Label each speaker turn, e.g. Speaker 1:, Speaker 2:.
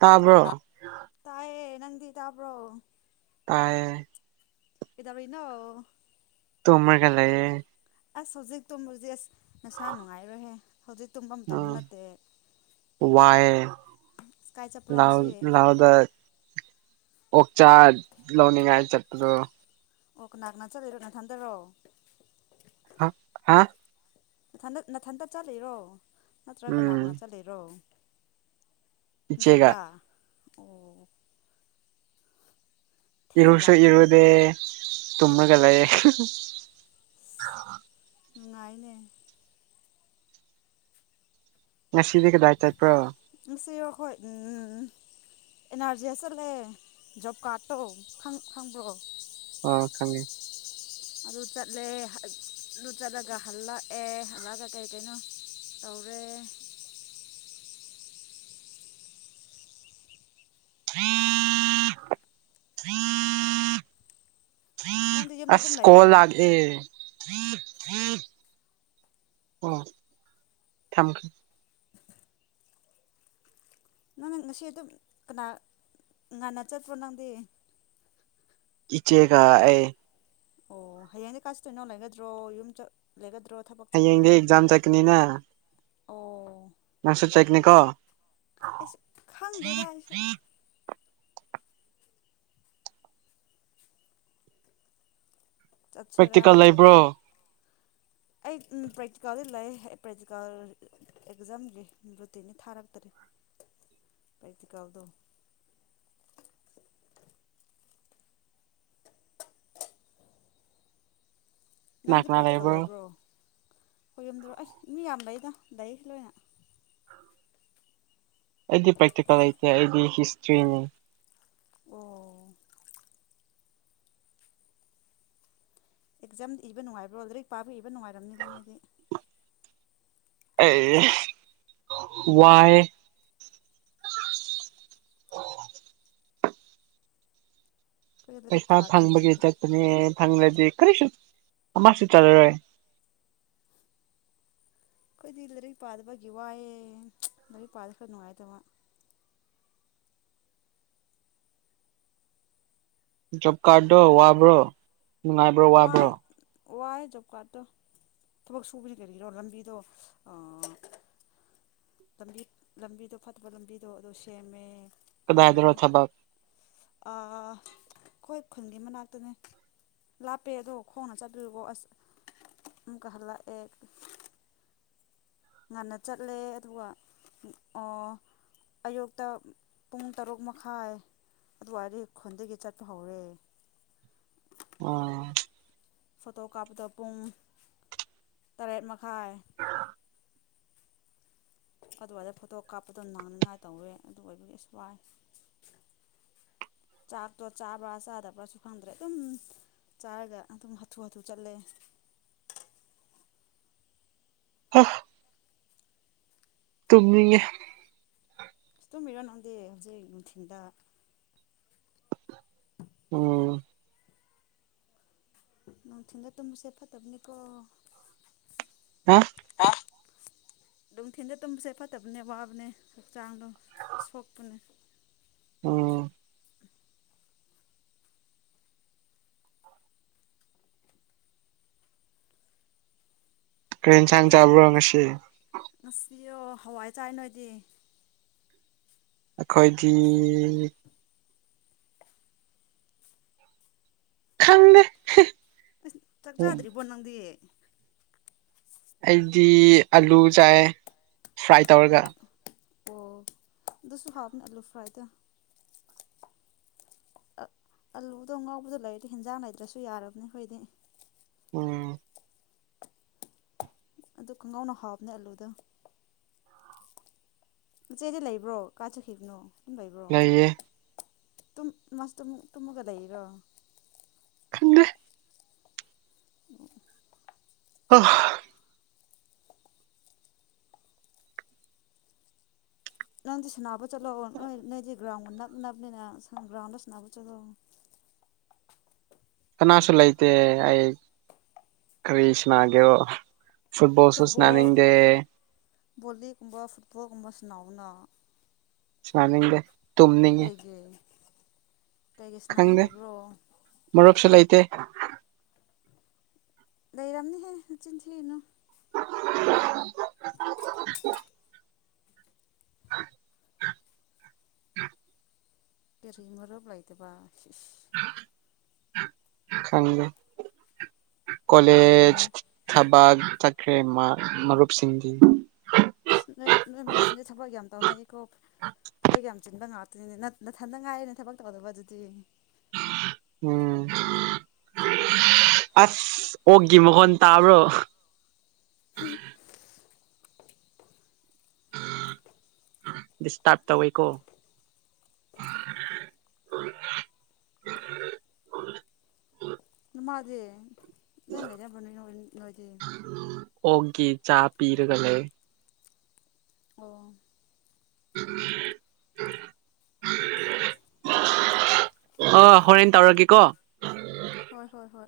Speaker 1: ꯇꯥꯕ꯭ꯔꯣ꯫
Speaker 2: ꯇꯥꯏꯌꯦ ꯅꯪꯗꯤ ꯇꯥꯕ꯭ꯔꯣ꯫
Speaker 1: ꯇꯥꯌꯦ꯫
Speaker 2: ꯀꯩꯗꯧꯔꯤꯅꯣ ꯫
Speaker 1: ꯇꯨꯝꯃꯒ ꯂꯩꯑꯌꯦ꯫
Speaker 2: ꯑꯁ ꯍꯧꯖꯤꯛꯇꯣꯕꯨꯖꯤꯛ ꯑꯁ ꯅꯁꯥ ꯅꯨꯡꯉꯥꯏꯔꯣꯏꯍꯦ꯫ ꯍꯧꯖꯤꯛ ꯇꯨꯝꯕ ꯃꯇꯝꯁꯨ
Speaker 1: ꯑꯝ
Speaker 2: ꯅꯠꯇꯦ
Speaker 1: ꯋꯥꯏ
Speaker 2: ꯑꯁ ꯀꯥꯏ ꯆꯠꯄ꯭ꯔꯣ
Speaker 1: ꯂ
Speaker 2: ꯉꯁꯤ
Speaker 1: ꯂꯥꯎꯗ꯫ ꯑꯣꯛꯆꯥꯥ ꯂꯧꯅꯤꯡꯉꯥꯏ ꯆꯠꯄꯗꯨ꯫
Speaker 2: ꯑꯣ ꯀꯅꯥ ꯀꯅꯥ ꯆꯠꯂꯤꯅꯣ ꯅꯊꯟꯗꯔꯣ
Speaker 1: ꯑ ꯑꯥ
Speaker 2: ꯅꯊꯟꯇ ꯅꯊꯟꯇ ꯆꯠꯂꯤꯔꯣ ꯅꯠꯇ꯭ꯔ ꯀꯅꯥ
Speaker 1: ꯎꯝ
Speaker 2: ꯀꯅꯥ ꯆꯠꯂꯤꯔꯣ
Speaker 1: ꯏꯆꯦꯒ
Speaker 2: ꯅꯊꯟꯗ ꯑꯣ ꯊꯦꯡ
Speaker 1: ꯏꯔꯨꯁꯨ
Speaker 2: ꯂꯥꯛꯄꯒꯤ
Speaker 1: ꯏꯔꯨꯗꯦ ꯇꯨꯃꯒ ꯂꯩꯌꯦ
Speaker 2: ꯅꯨꯡꯉꯥꯏꯅꯦ
Speaker 1: ꯉꯁꯤꯗꯤ ꯀꯗꯥꯏ ꯆꯠꯄ꯭ꯔꯣ
Speaker 2: ꯑꯁꯤꯔꯣ ꯑꯈꯣꯏ ꯑꯦꯟ ꯑꯥꯔ ꯖꯤ ꯑꯦꯁ ꯆꯠꯂꯦ ꯖꯣꯕ ꯀꯥꯔꯠꯇꯣ ꯈꯪꯕ꯭ꯔꯣ
Speaker 1: ꯑ ꯈꯪꯉꯦ
Speaker 2: ꯑꯗꯨ ꯆꯠꯂꯦ ꯑꯗꯨ ꯆꯠꯂꯒ ꯍꯜꯂꯛꯑꯦ ꯍꯜꯂꯛꯑꯒ ꯀꯩ ꯀꯩꯅꯣ ꯇꯧꯔꯦ ꯅꯪꯗꯤ
Speaker 1: [unintelligible]
Speaker 2: ꯌꯨꯝꯗ
Speaker 1: ꯑꯁ
Speaker 2: ꯑꯗꯨꯝ
Speaker 1: ꯀꯣꯜ
Speaker 2: ꯂꯩꯕ꯭ꯔꯣ
Speaker 1: ꯂꯥꯛꯑꯦ ꯑꯣ ꯊꯝ
Speaker 2: ꯅꯪ ꯉꯁꯤ ꯑꯗꯨꯝ ꯀꯅꯥ ꯉꯟꯅ ꯆꯠꯄ꯭ꯔꯣ ꯅꯪꯗꯤ
Speaker 1: ꯏꯆꯦꯒ ꯑꯩ
Speaker 2: ꯑꯣ ꯍꯌꯦꯡꯗꯤ ꯀꯥꯏ ꯆꯠꯇꯣꯏꯅꯣ ꯂꯩꯒꯗ꯭ꯔꯣ ꯌꯨꯝ ꯆꯠ ꯂꯩꯒꯗ꯭ꯔ
Speaker 1: ꯍꯌꯦꯡꯗꯤ ꯑꯦꯛꯖꯥꯝ ꯆꯠꯀꯅꯤꯅ
Speaker 2: ꯑꯣ
Speaker 1: ꯅꯪꯁꯨ ꯆꯠꯀꯅꯤꯀꯣ
Speaker 2: ꯑꯩꯁꯨ ꯈꯪꯗꯦꯗ ꯑꯩꯁꯨ ꯆꯠꯁꯤꯔꯥ
Speaker 1: ꯄ꯭ꯔꯦꯛꯇꯤꯀꯜ ꯂꯩꯕ꯭ꯔꯣ
Speaker 2: ꯆꯠꯂꯣꯏꯁꯤꯔꯥ ꯑꯩ ꯄ꯭ꯔꯦꯛꯇꯤꯀꯜꯗꯤ ꯂꯩ ꯄ꯭ꯔꯦꯛꯇꯤꯀꯜ ꯑꯦꯛꯖꯥꯝꯒꯤ ꯔꯨꯇꯤꯅꯤ ꯊꯥꯔꯛꯇꯥꯔꯤ ꯄ꯭ꯔꯦꯛꯇꯤꯀꯦꯜꯗꯣ
Speaker 1: ꯀꯅꯥ
Speaker 2: ꯅꯪꯗꯤ
Speaker 1: ꯀꯅꯥ
Speaker 2: ꯄ꯭ꯔꯦꯛꯇꯤꯀꯜ ꯂꯩꯕ꯭ꯔꯣ ꯍꯣꯏ ꯌꯨꯝꯗꯥ ꯔꯣ ꯑꯩꯁ ꯃꯤ ꯌꯥꯝ ꯂꯩꯩꯗ ꯂꯩ ꯂꯣꯏꯅ
Speaker 1: ꯑꯩꯗꯤ ꯄ꯭ꯔꯦꯛꯇꯤꯀꯦꯜ ꯂꯩꯇꯦ ꯑꯩꯗꯤ ꯍꯤꯁꯇ꯭ꯔꯤꯅꯤ
Speaker 2: ꯑꯣ ꯑꯦꯛꯖꯥꯝ ꯏꯕ ꯅꯨꯡꯉꯥꯏꯕ꯭ꯔꯣ ꯂꯩꯔꯤꯛ ꯄꯥꯕ ꯏꯕ ꯅꯨꯡꯉꯥꯏꯔꯝꯅꯤꯗ ꯅꯣꯏꯗꯤ
Speaker 1: ꯑꯦ ꯋꯥꯌꯦ
Speaker 2: ꯑꯩꯈꯣꯏꯗꯤ ꯂꯥꯏꯔꯤꯛ
Speaker 1: ꯄꯩꯁꯥ
Speaker 2: ꯄꯥꯗꯤ
Speaker 1: ꯐꯪꯕꯒꯤ ꯆꯠꯄꯅꯦ ꯐꯪꯂꯗꯤ ꯀꯔꯤꯁꯨ ꯑꯃꯁꯨ ꯆꯥꯔꯔꯣꯏ
Speaker 2: ꯑꯩꯈꯣꯏꯗꯤ ꯂꯥꯏꯔꯤꯛ ꯄꯥꯗꯕꯒꯤ ꯋꯥꯏꯑꯦ ꯂꯥꯏꯔꯤꯛ ꯄꯥ ꯈꯔ ꯅꯨꯡꯉꯥꯏꯗꯧꯕ
Speaker 1: ꯖꯣꯕ ꯀꯥ ꯗꯣ ꯋꯥꯕ꯭ꯔꯣ ꯅꯨꯡꯉꯥꯏꯕ꯭ꯔꯣ ꯋꯥꯕ꯭ꯔꯣ
Speaker 2: ꯋꯥꯏ ꯋꯥꯏ ꯖꯣꯕ ꯀꯥꯔꯠꯇꯣ ꯊꯕꯛ ꯁꯨꯕꯅꯤ ꯀꯔꯤꯔꯣ ꯂꯝꯕꯤꯗꯣ ꯑ ꯂꯝꯕꯤ ꯂꯝꯕꯤꯗꯣ ꯐꯠꯇꯕ ꯂꯝꯕꯤꯗꯣ ꯑꯗꯣ ꯁꯦꯝꯃꯦ
Speaker 1: ꯀꯗꯥꯏꯗꯔꯣ ꯊꯕꯛ
Speaker 2: ꯑ ꯑꯈꯣꯏ ꯈꯨꯜꯒꯤ ꯃꯅꯥꯛꯇꯅꯦ ꯂꯥꯞꯄꯦ ꯑꯗꯣ ꯈꯣꯡꯅ ꯆꯠꯂꯑꯦꯀꯣ ꯑꯁ ꯑꯃꯨꯛꯀ ꯍꯜꯂꯛꯑꯦ ꯉꯟꯅ ꯆꯠꯂꯦ ꯑꯗꯨꯒ ꯑꯣ ꯑꯌꯨꯛꯇ ꯄꯨꯡ ꯇꯔꯨꯛ ꯃꯈꯥꯏ ꯑꯗꯨꯋꯥꯏꯗ ꯈꯨꯟꯗꯒꯤ ꯆꯠꯄ ꯍꯧꯔꯦ
Speaker 1: ꯑꯣ
Speaker 2: ꯐꯣꯇꯣ ꯀꯥꯞꯄꯗ ꯄꯨꯡ ꯇꯔꯦꯠ ꯃꯈꯥꯏ ꯑꯗꯨꯋꯥꯏꯗ ꯐꯣꯇꯣ ꯀꯥꯞꯄꯗꯣ ꯅꯪꯅꯤꯡꯉꯥꯏ ꯇꯧꯋꯦ ꯑꯗꯨ ꯑꯣꯏꯕꯒꯤ ꯏꯁ ꯋꯥꯏ ꯆꯥꯛꯇꯣ ꯆꯥꯕ꯭ꯔꯥ ꯆꯥꯗꯕ꯭ꯔꯥꯁꯨ ꯈꯪꯗ꯭ꯔꯦ ꯑꯗꯨꯝ ꯆꯥꯔꯒ ꯑꯗꯨꯝ ꯍꯥꯊꯨ ꯍꯥꯊꯨ ꯆꯠꯂꯦ
Speaker 1: ꯍꯥ ꯇꯨꯝꯅꯤꯡꯉꯦ
Speaker 2: ꯇꯨꯃꯤꯔ ꯅꯪꯗꯤ ꯍꯧꯖꯤꯛ ꯅꯨꯡꯊꯤꯟꯗ
Speaker 1: ꯎꯝ
Speaker 2: ꯅꯨꯡꯊꯤꯜꯗ ꯇꯨꯝꯕꯁꯦ ꯐꯠꯇꯕꯅꯤꯀꯣ
Speaker 1: ꯍꯥ
Speaker 2: ꯍꯥ ꯅꯨꯡꯊꯤꯜꯗ ꯇꯨꯝꯕꯁꯦ ꯐꯠꯇꯕꯅꯦ ꯋꯥꯕꯅꯦ ꯍꯛꯆꯥꯡꯗꯣ ꯁꯣꯛꯄꯅꯦ
Speaker 1: ꯑꯣ ꯀꯔꯤ ꯏꯟꯁꯥꯡ ꯆꯥꯕꯔꯣ ꯉꯁꯤ
Speaker 2: ꯑꯩꯌꯣ ꯍꯋꯥꯏ ꯆꯥꯏ ꯅꯣꯏꯗꯤ
Speaker 1: ꯑꯩꯈꯣꯏꯗꯤ ꯈꯪꯉꯦ
Speaker 2: ꯑꯁ ꯆꯥꯛ ꯆꯥꯗ꯭ꯔꯤꯕꯣ ꯅꯪꯗꯤ
Speaker 1: ꯑꯩꯗꯤ ꯑꯂꯨ ꯆꯥꯏ ꯐ꯭ꯔꯥꯏ ꯇꯧꯔꯒ
Speaker 2: ꯑꯣ ꯑꯗꯨꯁꯨ ꯍꯥꯎꯅꯦ ꯑꯂꯨ ꯐ꯭ꯔꯥꯏꯗ ꯑꯂꯨꯗꯣ ꯉꯥꯎꯕꯗ ꯂꯩꯔꯗꯤ ꯍꯦꯟꯖꯥꯡ ꯂꯩꯇ꯭ꯔꯁꯨ ꯌꯥꯔꯕꯅꯤ ꯑꯩꯈꯣꯏꯗꯤ
Speaker 1: ꯎꯝ
Speaker 2: ꯑꯗꯨ ꯈꯣꯡꯒ꯭ꯔꯥꯎꯅ ꯍꯥꯕꯅꯦ ꯑꯂꯨꯗ ꯃꯆꯦꯗꯤ ꯂꯩꯕ꯭ꯔꯣ ꯀꯥꯏꯆꯠꯈꯤꯕꯅꯣ ꯂꯩꯕ꯭ꯔꯣ
Speaker 1: ꯂꯩꯌꯦ
Speaker 2: ꯇꯨꯡ ꯃꯥꯁꯨ ꯇꯨꯝꯃꯒ ꯂꯩꯔꯤꯔꯣ
Speaker 1: ꯈꯪꯗꯦ
Speaker 2: [unintelligible]
Speaker 1: [unintelligible]
Speaker 2: ꯅꯪꯗꯤ ꯁꯥꯟꯅꯕ ꯆꯠꯂꯣꯑꯣ ꯅꯣꯏ ꯅꯣꯏꯗꯤ ꯒ꯭ꯔꯥꯎꯟ ꯅꯛꯅꯕꯅꯤꯅ ꯒ꯭ꯔꯥꯎꯟꯗ ꯁꯥꯟꯅꯕ ꯆꯠꯂꯛꯑꯣ
Speaker 1: ꯀꯅꯥꯁꯨ ꯂꯩꯇ ꯑꯩ ꯀꯔꯤꯁꯅꯥ ꯒꯦꯔꯣ꯫ ꯐꯨꯠꯕꯣꯜꯁꯨ
Speaker 2: ꯐꯨꯠꯕꯣꯜ
Speaker 1: ꯁꯥꯅꯅꯤꯡꯗꯦ
Speaker 2: ꯕꯣꯂꯤꯒꯨꯝꯕ ꯐꯨꯠꯕꯣꯜꯒꯨꯝꯕ ꯁꯅꯥꯎꯅ
Speaker 1: ꯁꯅꯤꯡꯗꯦ
Speaker 2: ꯀꯩꯒꯤ ꯀꯩꯒꯤ
Speaker 1: ꯈꯪꯗꯦ
Speaker 2: ꯁꯥꯟꯅꯅꯤꯡꯗꯕ꯭ꯔꯣ
Speaker 1: ꯃꯔꯨꯞꯁꯨ ꯂꯩꯇꯦ
Speaker 2: ꯂꯩꯔꯝꯅꯤ ꯍꯦ ꯅꯆꯤꯟꯊꯤꯅꯨ
Speaker 1: [unintelligible]
Speaker 2: ꯀꯔꯤ ꯃꯔꯨꯞ ꯂꯩꯥꯗꯕ ꯁꯤ ꯁꯤ
Speaker 1: ꯈꯪꯗꯦ ꯀꯂꯦꯖ
Speaker 2: ꯂꯩꯔꯝꯅꯤ
Speaker 1: ꯊꯕꯛ ꯆꯠꯈ꯭ꯔꯦ ꯃꯔꯨꯞꯁꯤꯡꯗꯤ꯫
Speaker 2: ꯅꯣꯏ ꯅꯣꯏ ꯃꯔꯨꯞꯁꯤꯡꯗꯤ ꯊꯕꯛ ꯌꯥꯝ ꯇꯧꯅꯩ꯫ ꯀꯣ ꯊꯧꯕꯒꯤ꯫ ꯆꯤꯟꯕ ꯉꯥꯛꯇꯅꯤꯅꯦ ꯅꯊꯟꯗ ꯉꯥꯏꯔꯦꯅꯦ ꯊꯕꯛ ꯇꯧꯗꯕ ꯑꯗꯨꯗꯤ꯫
Speaker 1: ꯎꯝ ꯑꯁ ꯑꯣꯛꯀꯤ ꯃꯈꯣꯟ ꯇꯥꯕ꯭ꯔꯣ꯫ ꯗꯤꯁꯇꯥꯔꯕ ꯇꯧꯋꯦꯀꯣ꯫
Speaker 2: ꯇꯥꯗꯦ꯫ ꯂꯩꯔ ꯅꯨ ꯅꯣꯏꯗꯤ꯫
Speaker 1: ꯑꯣꯛꯀꯤ ꯆꯥꯛ ꯄꯤꯔꯒ ꯂꯩ꯫
Speaker 2: ꯑꯣ꯫
Speaker 1: ꯑꯣ ꯍꯣꯔꯦꯟ ꯇꯧꯔꯒꯦꯀꯣ꯫
Speaker 2: ꯍꯣꯏ ꯍꯣꯏ ꯍꯣꯏ꯫